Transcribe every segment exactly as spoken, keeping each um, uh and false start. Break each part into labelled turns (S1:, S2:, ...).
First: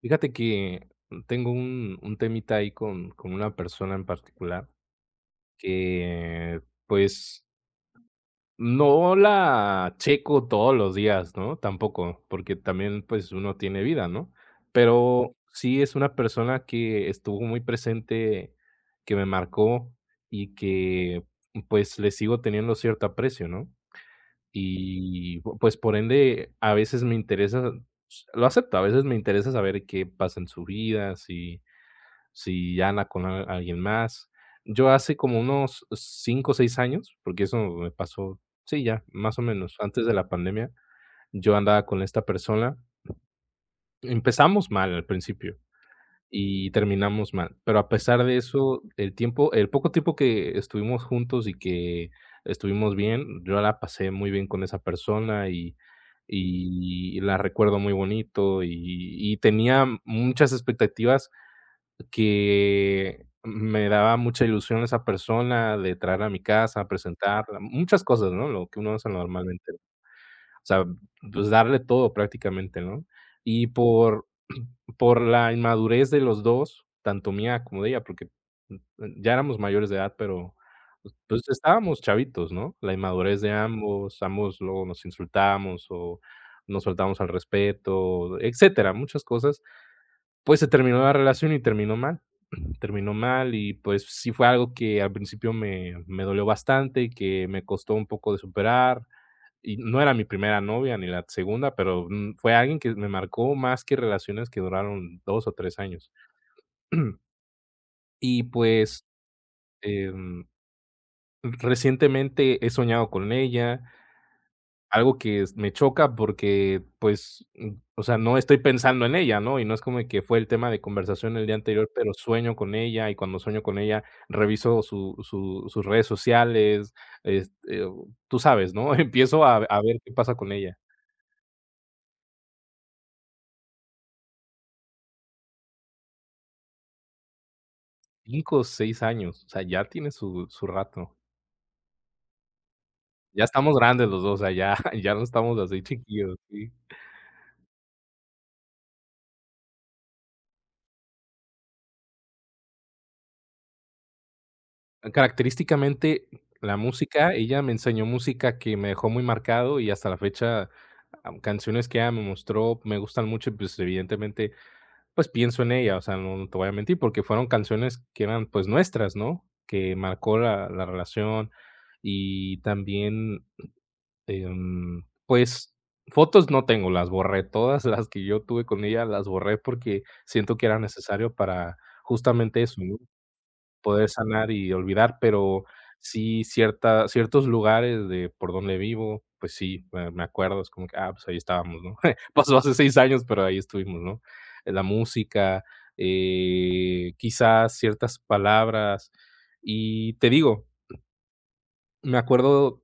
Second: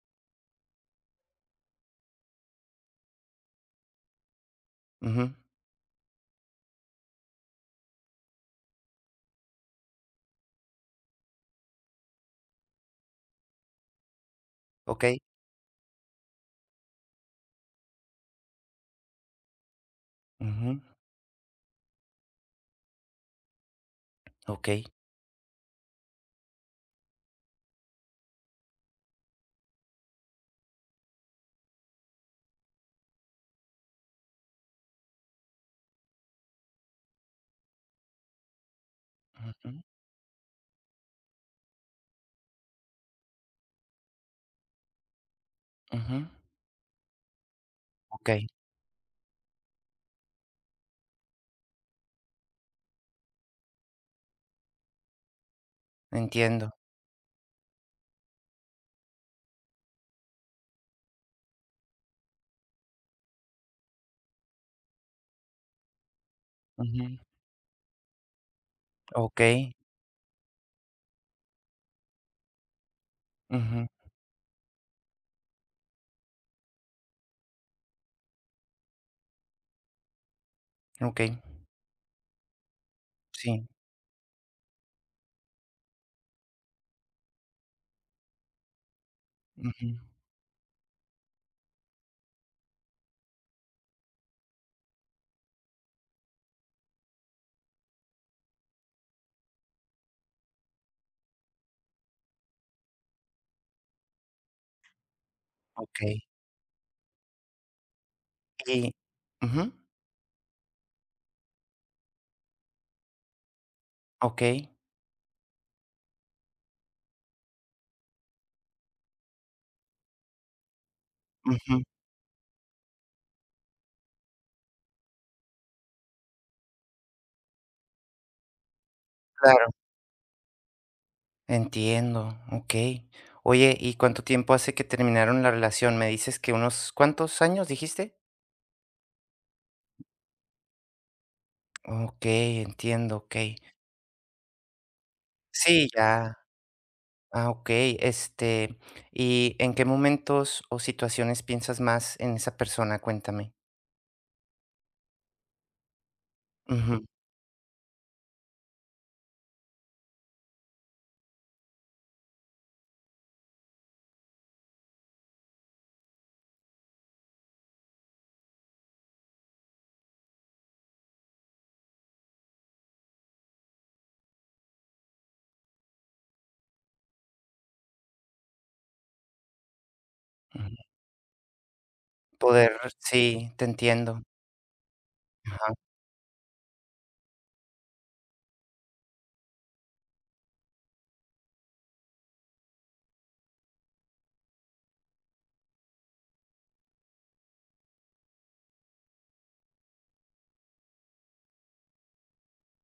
S1: Fíjate que tengo un, un temita ahí con, con una persona en particular
S2: Ujú,
S1: que, pues, no la checo todos los días, ¿no? Tampoco, porque también, pues, uno tiene vida, ¿no?
S2: okey,
S1: Pero sí es una persona que estuvo muy presente, que me marcó y
S2: ujú,
S1: que, pues, le sigo teniendo cierto aprecio, ¿no?
S2: okey,
S1: Y, pues, por ende a veces me interesa, lo acepto, a veces me interesa saber qué pasa en su vida, si si ya anda con a alguien más. Yo hace como unos cinco o seis años, porque eso me pasó, sí, ya, más o
S2: ujú,
S1: menos, antes de la pandemia, yo andaba con esta persona. Empezamos mal al principio
S2: ujú,
S1: y terminamos mal, pero a pesar de
S2: okey,
S1: eso, el tiempo el poco tiempo que estuvimos juntos y que estuvimos bien, yo la pasé muy bien con esa persona y
S2: entiendo,
S1: y la recuerdo muy bonito, y y tenía muchas expectativas, que me daba mucha ilusión esa persona de traerla a mi casa,
S2: ujú,
S1: presentarla, muchas cosas, ¿no? Lo que uno hace normalmente.
S2: okey,
S1: O sea, pues, darle todo prácticamente, ¿no? Y,
S2: ujú,
S1: por, por la inmadurez de los dos, tanto mía como de ella, porque, mm, ya éramos mayores de edad, pero, pues
S2: okey,
S1: pues, estábamos chavitos, ¿no? La inmadurez de
S2: sí,
S1: ambos, ambos luego nos insultábamos o nos faltábamos al respeto, etcétera, muchas cosas.
S2: ujú,
S1: Pues, se terminó la relación y terminó mal, terminó mal y, pues, sí fue algo que al principio me, me dolió bastante y que me costó un poco de superar. Y no era mi primera novia ni la segunda, pero, mm, fue alguien que me marcó más que relaciones que duraron dos o tres años.
S2: okey,
S1: Y,
S2: y
S1: pues,
S2: ujú,
S1: em, recientemente he soñado con ella.
S2: okey,
S1: Algo que es me choca porque, pues, mm, o sea, no estoy pensando en ella, ¿no? Y no es como que fue el tema de conversación el día
S2: ujú,
S1: anterior, pero sueño con ella, y cuando sueño con ella, reviso su su sus redes sociales, este, o tú sabes, ¿no? Empiezo a
S2: claro,
S1: a ver qué pasa con ella.
S2: entiendo, okey. Oye, ¿y cuánto tiempo hace que terminaron la relación? Me dices que unos, ¿cuántos años dijiste?
S1: cinco, seis años, o sea, ya tiene su su rato.
S2: Okey, entiendo,
S1: Ya
S2: okey.
S1: estamos grandes los dos, o sea, ya, ya no estamos así
S2: Sí,
S1: chiquillos,
S2: ya,
S1: sí.
S2: ah, okey, este, ¿y en qué momentos o situaciones piensas más en esa persona? Cuéntame.
S1: Característicamente, la
S2: Ujú.
S1: música, ella me enseñó música que me dejó muy marcado, y hasta la fecha, am, canciones que ella me mostró me gustan mucho y, pues, evidentemente, pues, pienso en ella, o sea, no no te voy a mentir, porque fueron canciones que eran, pues, nuestras, ¿no? Que marcó la la relación. Y también, em, pues, fotos no tengo, las borré, todas las que yo tuve con ella las borré, porque siento que
S2: Ujú.
S1: era necesario para justamente
S2: Poder
S1: eso, ¿no?
S2: Sí, te
S1: Poder
S2: entiendo.
S1: sanar y olvidar, pero
S2: Ajá,
S1: sí, cierta ciertos lugares de por donde vivo, pues, sí, me me acuerdo, es como que, ah, pues, ahí estábamos, ¿no? Pasó hace seis años, pero ahí estuvimos, ¿no? La música, eh, quizás ciertas palabras. Y te digo, me acuerdo,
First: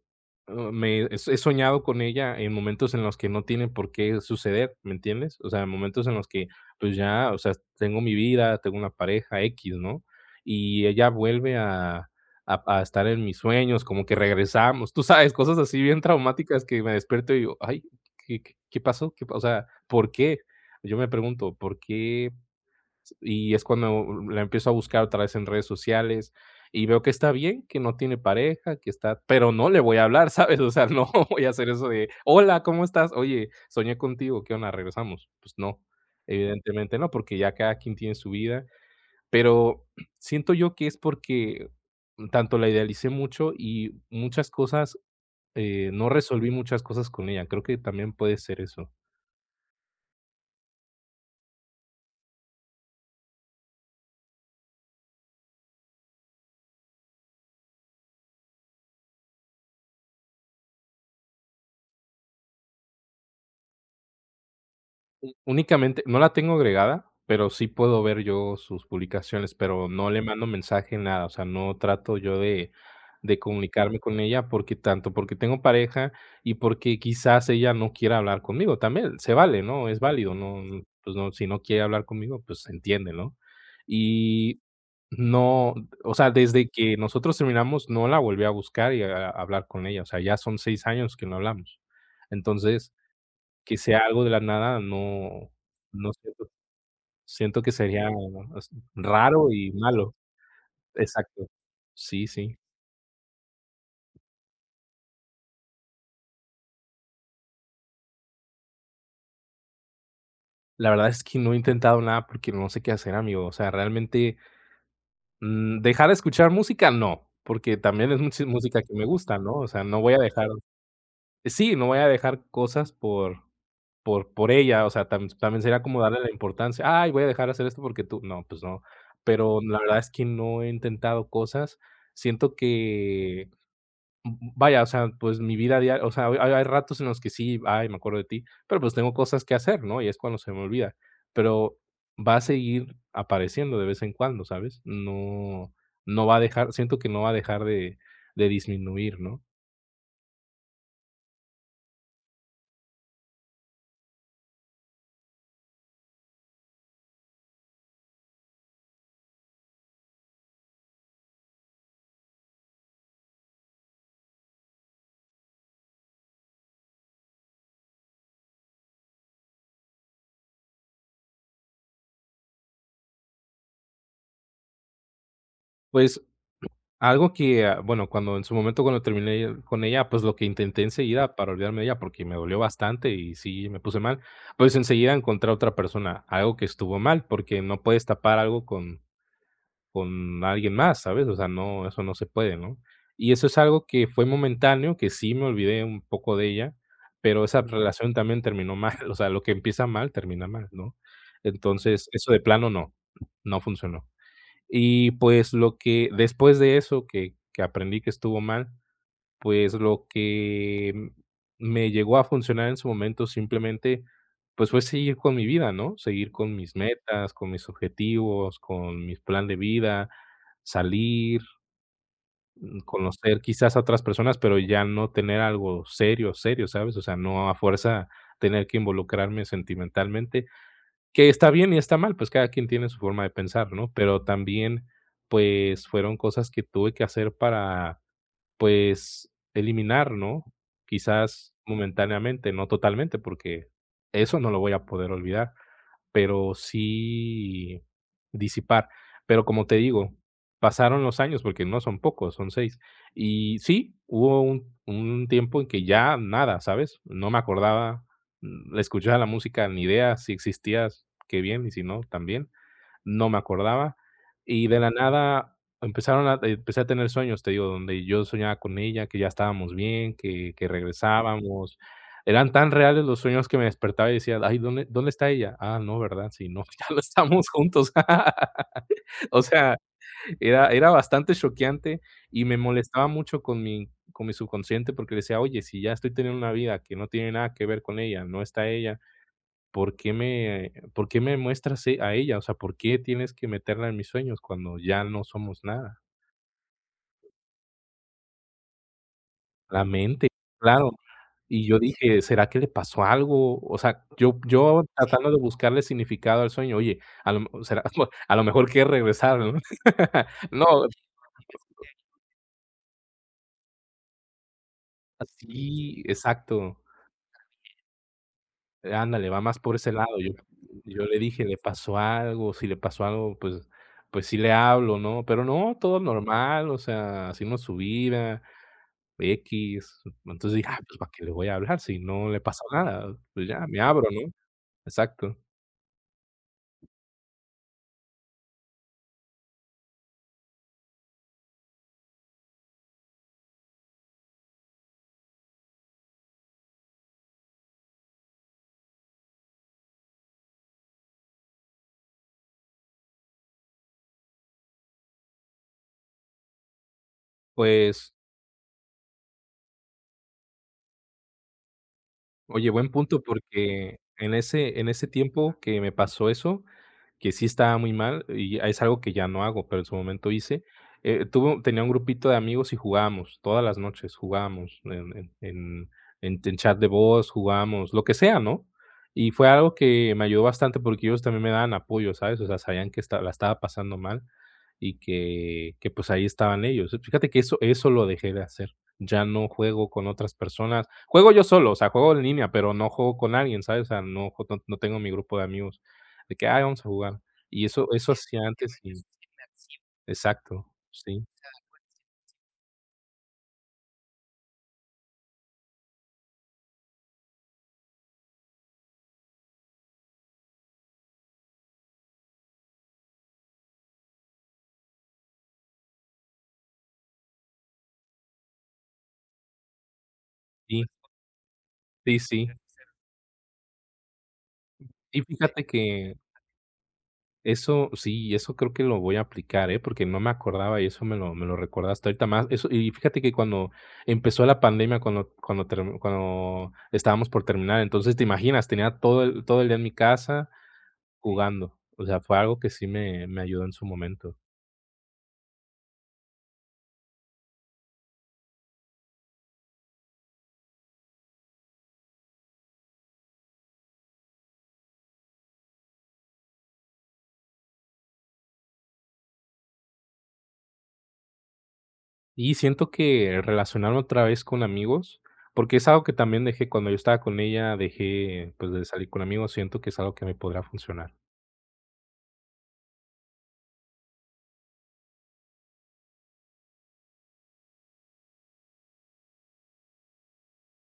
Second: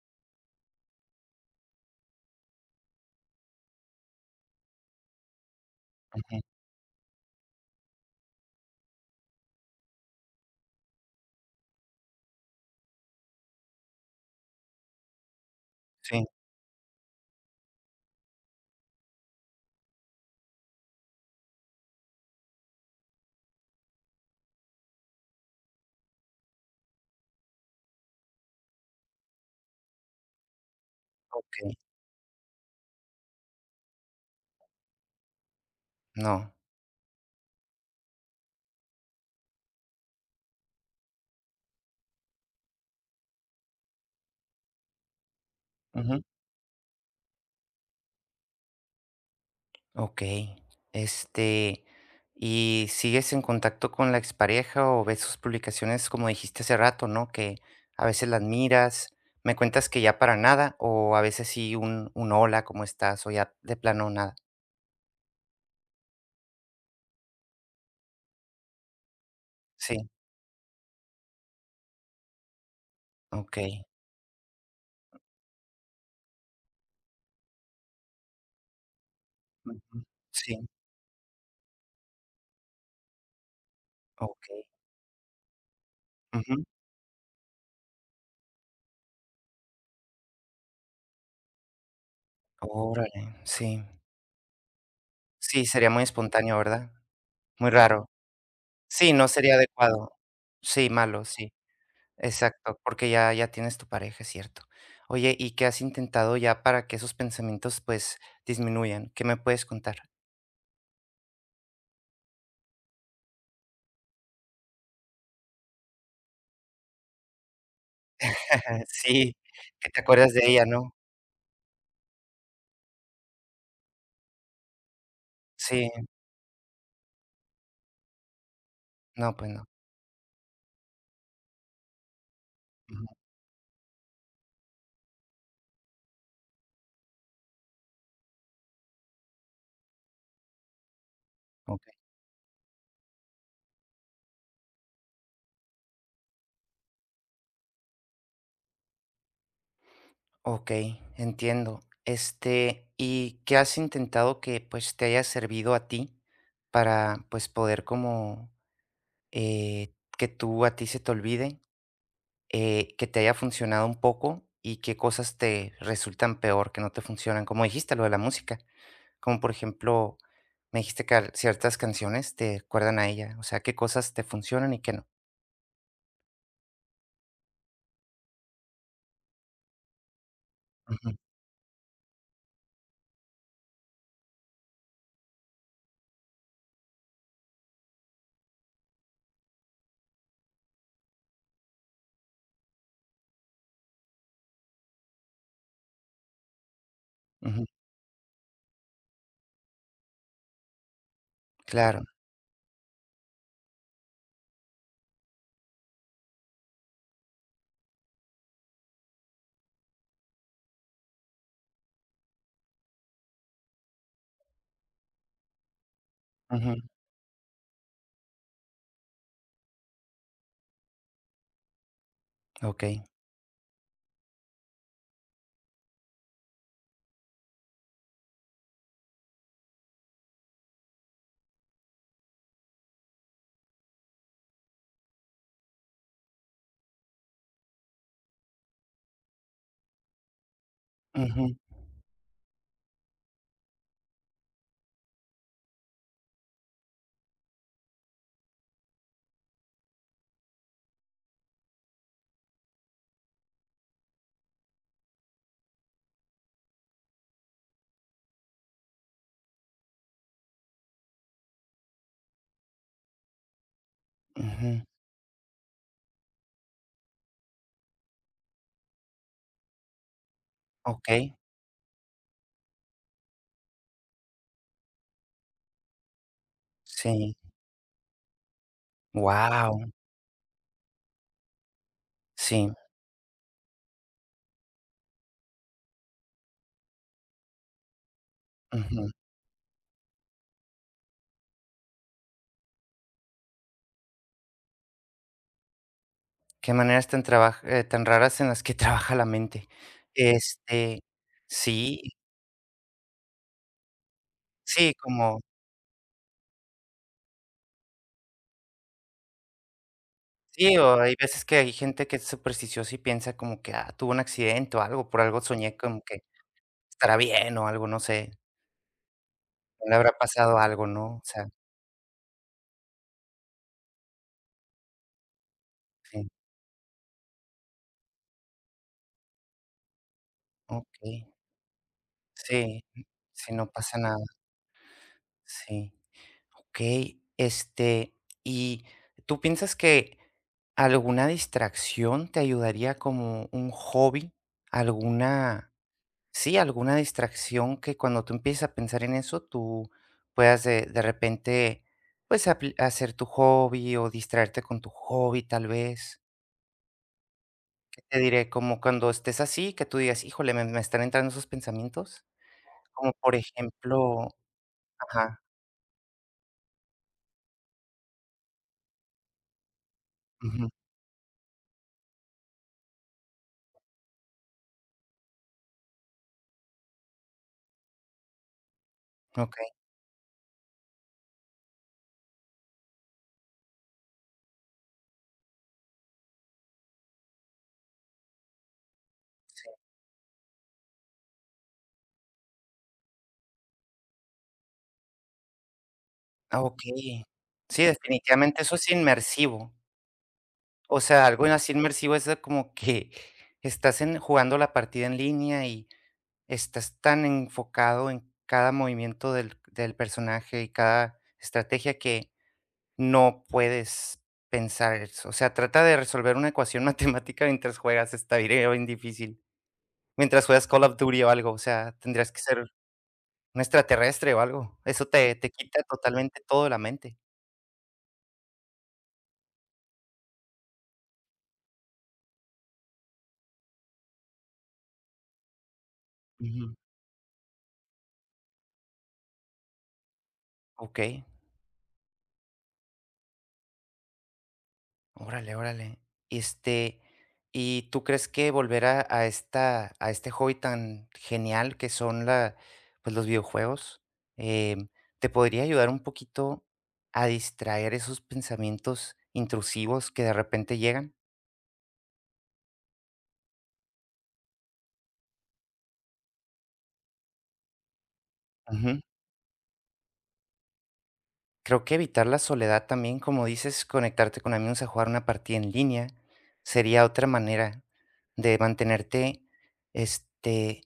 S1: o me he he soñado con ella en momentos en los que no tiene por qué suceder, ¿me entiendes? O sea, en momentos en los
S2: ujú,
S1: que, pues, ya, o sea, tengo mi vida, tengo una pareja X, ¿no? Y ella vuelve a a a estar en mis sueños, como que regresamos, tú sabes, cosas así bien
S2: sí,
S1: traumáticas, que me despierto y digo: "Ay, ¿qué qué qué pasó? ¿Qué pa o sea, ¿por qué?". Yo me pregunto, ¿por qué? Y es cuando la empiezo a buscar otra vez en redes sociales y veo que está bien, que no tiene pareja, que está, pero no le voy a hablar, ¿sabes? O sea, no, voy a hacer
S2: okey,
S1: eso de, hola, ¿cómo estás? Oye, soñé contigo, ¿qué onda? ¿Regresamos? Pues, no,
S2: no.
S1: evidentemente no, porque ya cada quien tiene su vida, pero siento yo que es porque tanto la idealicé mucho, y muchas cosas, eh, no
S2: Ujú,
S1: resolví muchas cosas con ella, creo que también puede ser eso.
S2: okey. Este, ¿y sigues en contacto con la expareja o ves sus publicaciones, como dijiste hace rato, no? Que a veces las miras, me cuentas que ya para nada, o a veces sí un un hola, ¿cómo estás? O ya de plano nada.
S1: Únicamente no la tengo agregada, pero sí puedo ver yo sus publicaciones, pero
S2: Sí,
S1: no le mando mensaje, nada, o sea, no trato yo de de
S2: okey.
S1: comunicarme con ella, porque tanto porque tengo pareja y porque quizás ella no quiera hablar conmigo, también se vale, ¿no? Es
S2: Ujú.
S1: válido, no,
S2: Sí,
S1: no, pues, no, si no quiere hablar conmigo, pues, se entiende, ¿no? Y
S2: okey.
S1: no, o sea,
S2: Ujú.
S1: desde que nosotros terminamos, no la volví a buscar y a a hablar con ella, o sea, ya son seis años que no hablamos. Entonces,
S2: Órale,
S1: que
S2: sí.
S1: sea algo de la nada, no
S2: Sí, sería muy
S1: no siento
S2: espontáneo, ¿verdad?
S1: siento
S2: Muy
S1: que
S2: raro.
S1: sería as
S2: Sí, no
S1: raro
S2: sería
S1: y
S2: adecuado.
S1: malo.
S2: Sí, malo,
S1: Exacto.
S2: sí.
S1: Sí, sí.
S2: Exacto, porque ya ya tienes tu pareja, es cierto. Oye, ¿y qué has intentado ya para que esos pensamientos, pues, disminuyan? ¿Qué me puedes contar?
S1: La verdad es que no he intentado nada, porque no sé qué hacer, amigo. O sea, realmente, mm, dejar de escuchar música, no, porque también es mucha música que me
S2: Sí,
S1: gusta, ¿no? O sea,
S2: que
S1: no
S2: te
S1: voy a
S2: acuerdas de
S1: dejar,
S2: ella, ¿no?
S1: sí, no voy a dejar cosas por por por ella, o sea, tam también sería
S2: Sí,
S1: como darle la importancia. Ay, voy a dejar de hacer esto porque tú, no, pues, no.
S2: no, pues
S1: Pero
S2: no.
S1: la verdad es que no he intentado cosas. Siento
S2: Ujú,
S1: que, M vaya, o sea, pues, mi vida diaria, o sea, hay hay ratos en los que sí, ay, me acuerdo de ti, pero, pues, tengo cosas que hacer, ¿no? Y es cuando se me olvida, pero
S2: okey.
S1: va a seguir apareciendo de vez en cuando, ¿sabes? No no va a dejar siento que no va a dejar de de disminuir, ¿no?
S2: Okey, entiendo. Este, ¿y qué has intentado que, pues, te haya servido a ti para, pues, poder como, eh, que tú a ti se te olvide? Eh, que te haya funcionado un poco y qué cosas te resultan peor, que no te funcionan, como dijiste, lo de la música, como por ejemplo, me dijiste que al- ciertas canciones te acuerdan a ella, o sea, qué cosas te funcionan y qué no.
S1: Pues, algo que, ah, bueno, cuando en su momento, cuando terminé con ella, pues, lo que intenté
S2: Ujú,
S1: enseguida para olvidarme de ella, porque me dolió bastante y sí me puse mal, pues, enseguida encontré a otra persona, algo que estuvo mal, porque no puedes tapar algo con con alguien más, ¿sabes? O sea, no, eso no se puede, ¿no? Y eso es algo que fue momentáneo, que sí me olvidé un poco de ella, pero esa
S2: ujú,
S1: Ujú. Relación también terminó mal, o sea, lo que empieza mal termina mal, ¿no?
S2: claro,
S1: Entonces, eso de plano no, no funcionó. Y, pues, lo que después de eso, que que aprendí que estuvo mal, pues, lo que me llegó a funcionar en su momento, simplemente, pues, fue seguir con mi vida, ¿no? Seguir con
S2: ujú,
S1: mis metas, con mis objetivos, con mi plan de vida, salir,
S2: ok,
S1: conocer quizás a otras personas, pero ya no tener algo serio, serio, ¿sabes? O sea, no a fuerza tener que involucrarme sentimentalmente, que está bien y está mal, pues, cada quien tiene su forma de pensar, ¿no? Pero también, pues, fueron cosas que tuve que hacer para, pues, eliminar, ¿no? Quizás
S2: ujú,
S1: momentáneamente, no totalmente, porque eso no lo voy a poder olvidar, pero sí disipar. Pero como te digo, pasaron los años, porque no son pocos, son seis. Y sí, hubo un un tiempo en que ya nada, ¿sabes? No me acordaba, mm, escuchaba la música, ni idea si existías, qué bien, y si no, también no me acordaba. Y de
S2: ujú,
S1: la nada empezaron a eh, empecé a tener sueños, te digo, donde yo soñaba con ella, que ya estábamos bien, que que
S2: ok,
S1: regresábamos. Eran tan reales los sueños que me despertaba y decía: "Ay, ¿dónde dónde está ella? Ah, no, ¿verdad? Sí, no, ya no
S2: sí,
S1: estamos juntos". O sea,
S2: wow,
S1: era era bastante choqueante, y me
S2: sí,
S1: molestaba mucho con mi con mi subconsciente, porque decía: "Oye, si ya estoy teniendo una vida que no tiene nada que ver con ella, no está ella,
S2: ujú.
S1: ¿por qué me por qué me muestras e a ella? O sea, ¿por qué tienes que meterla en mis sueños cuando ya no somos nada?".
S2: Qué maneras tan, traba- eh, tan raras en las que trabaja la mente.
S1: La mente, claro.
S2: Este,
S1: Y yo
S2: sí,
S1: dije: "¿Será que le pasó algo?". O sea, yo yo Sí,
S2: sí,
S1: tratando de
S2: como.
S1: buscarle significado al sueño. Oye, a lo mejor será, a lo mejor quiere regresar, ¿no?
S2: Sí,
S1: No,
S2: o hay veces que hay gente que es supersticiosa y piensa como que, ah, tuvo un accidente o algo, por algo soñé
S1: sí,
S2: como que
S1: exacto.
S2: estará bien o algo, no sé,
S1: Ándale, va más por
S2: no
S1: ese
S2: le habrá
S1: lado. Yo
S2: pasado algo,
S1: yo
S2: ¿no?
S1: le
S2: O
S1: dije:
S2: sea,
S1: "¿Le pasó algo?". Si le pasó algo, pues pues sí le hablo, ¿no? Pero no, todo
S2: sí,
S1: normal, o sea, hicimos su vida. X, entonces dije: "Ah, pues, ¿para
S2: okey,
S1: qué le voy a hablar si no le pasa
S2: sí,
S1: nada? Pues,
S2: sí,
S1: ya,
S2: no
S1: me
S2: pasa
S1: abro",
S2: nada,
S1: ¿no? Exacto.
S2: sí. Okey, este, ¿y tú piensas que alguna distracción te ayudaría como un hobby? ¿Alguna Sí, alguna distracción que cuando tú empieces a pensar en eso, tú puedas de, de repente, pues, apl- hacer tu hobby o distraerte con tu hobby, tal vez.
S1: Pues
S2: Te diré, como cuando estés así, que tú digas, híjole, me, me están entrando esos pensamientos.
S1: Oye, buen
S2: Como
S1: punto,
S2: por
S1: porque
S2: ejemplo,
S1: en ese en ese
S2: ajá,
S1: tiempo que me pasó eso, que sí estaba muy mal, y es algo que ya no hago, pero en su momento hice,
S2: ujú,
S1: eh, tuve tenía un grupito de amigos y jugábamos todas las noches, jugábamos en en en en en chat de voz, jugábamos lo que sea, ¿no? Y fue
S2: ok,
S1: algo que me ayudó bastante, porque ellos también me daban apoyo, ¿sabes? O sea, sabían que esta la estaba pasando mal y que que, pues, ahí estaban ellos. Fíjate que eso eso lo dejé de hacer. Ya no juego con otras personas. Juego yo solo, o sea, juego en línea, pero no juego con alguien, ¿sabes? O sea, no jue no no tengo mi grupo de amigos de que: "Ay,
S2: ah,
S1: vamos
S2: ok.
S1: a jugar". Y
S2: Sí,
S1: eso eso hacía
S2: definitivamente eso
S1: antes.
S2: es
S1: Y
S2: inmersivo.
S1: exacto,
S2: O
S1: sí,
S2: sea, algo así inmersivo es de como que estás en, jugando la partida en línea y estás tan enfocado en cada movimiento del del personaje y cada estrategia que no puedes pensar eso. O sea, trata de resolver una ecuación matemática mientras juegas, está bien bien difícil. Mientras juegas
S1: sí,
S2: Call of Duty o algo, o sea,
S1: sí,
S2: tendrías que
S1: sí.
S2: ser un extraterrestre o algo. Eso
S1: Y
S2: te te
S1: fíjate
S2: quita
S1: que
S2: totalmente todo de la mente.
S1: eso sí, eso creo que lo voy a aplicar, ¿eh? Porque no me acordaba y eso me lo me lo recordaste ahorita más. Eso, y fíjate que cuando empezó la pandemia, cuando cuando term cuando
S2: Ujú.
S1: estábamos por terminar, entonces, ¿te imaginas? Tenía todo el todo el día en mi casa,
S2: Ok.
S1: jugando. O sea, fue algo que sí me me ayudó en su momento.
S2: Órale, órale. Este, ¿y tú crees que volver a a esta a este hobby tan genial que son la pues, los videojuegos, em, te podría ayudar un poquito a distraer esos pensamientos intrusivos que de repente llegan?
S1: Y siento que relacionarme otra vez con amigos, porque es algo que también dejé cuando yo estaba con ella, dejé, pues, de salir con amigos, siento que es algo que me podrá funcionar.
S2: Creo que evitar la soledad también, como dices, conectarte con amigos a jugar una partida en línea sería otra manera de mantenerte, este,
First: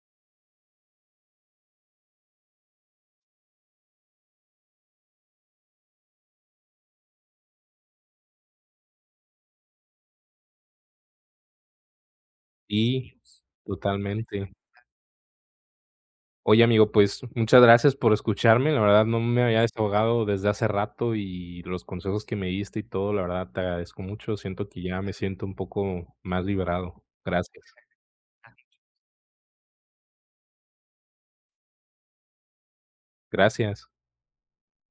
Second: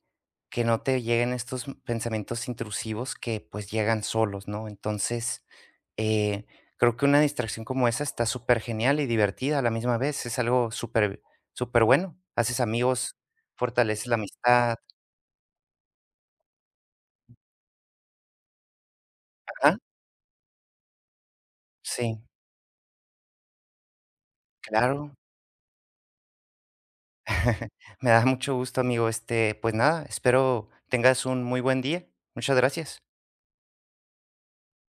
S2: que no te lleguen estos m- pensamientos intrusivos que pues llegan solos, ¿no? Entonces, eh, creo que una distracción como esa está súper genial y divertida a la misma vez, es algo súper, súper bueno. Haces amigos,
S1: Y
S2: fortaleces la
S1: totalmente.
S2: amistad.
S1: Oye, amigo, pues, muchas gracias por escucharme. La verdad no me había
S2: Ajá,
S1: desahogado desde hace rato, y los
S2: sí,
S1: consejos que me diste y todo, la verdad te agradezco mucho. Siento que ya me
S2: claro.
S1: siento un poco más liberado. Gracias.
S2: Me da mucho gusto, amigo. Este, pues nada, espero tengas un muy buen día. Muchas gracias.
S1: Gracias.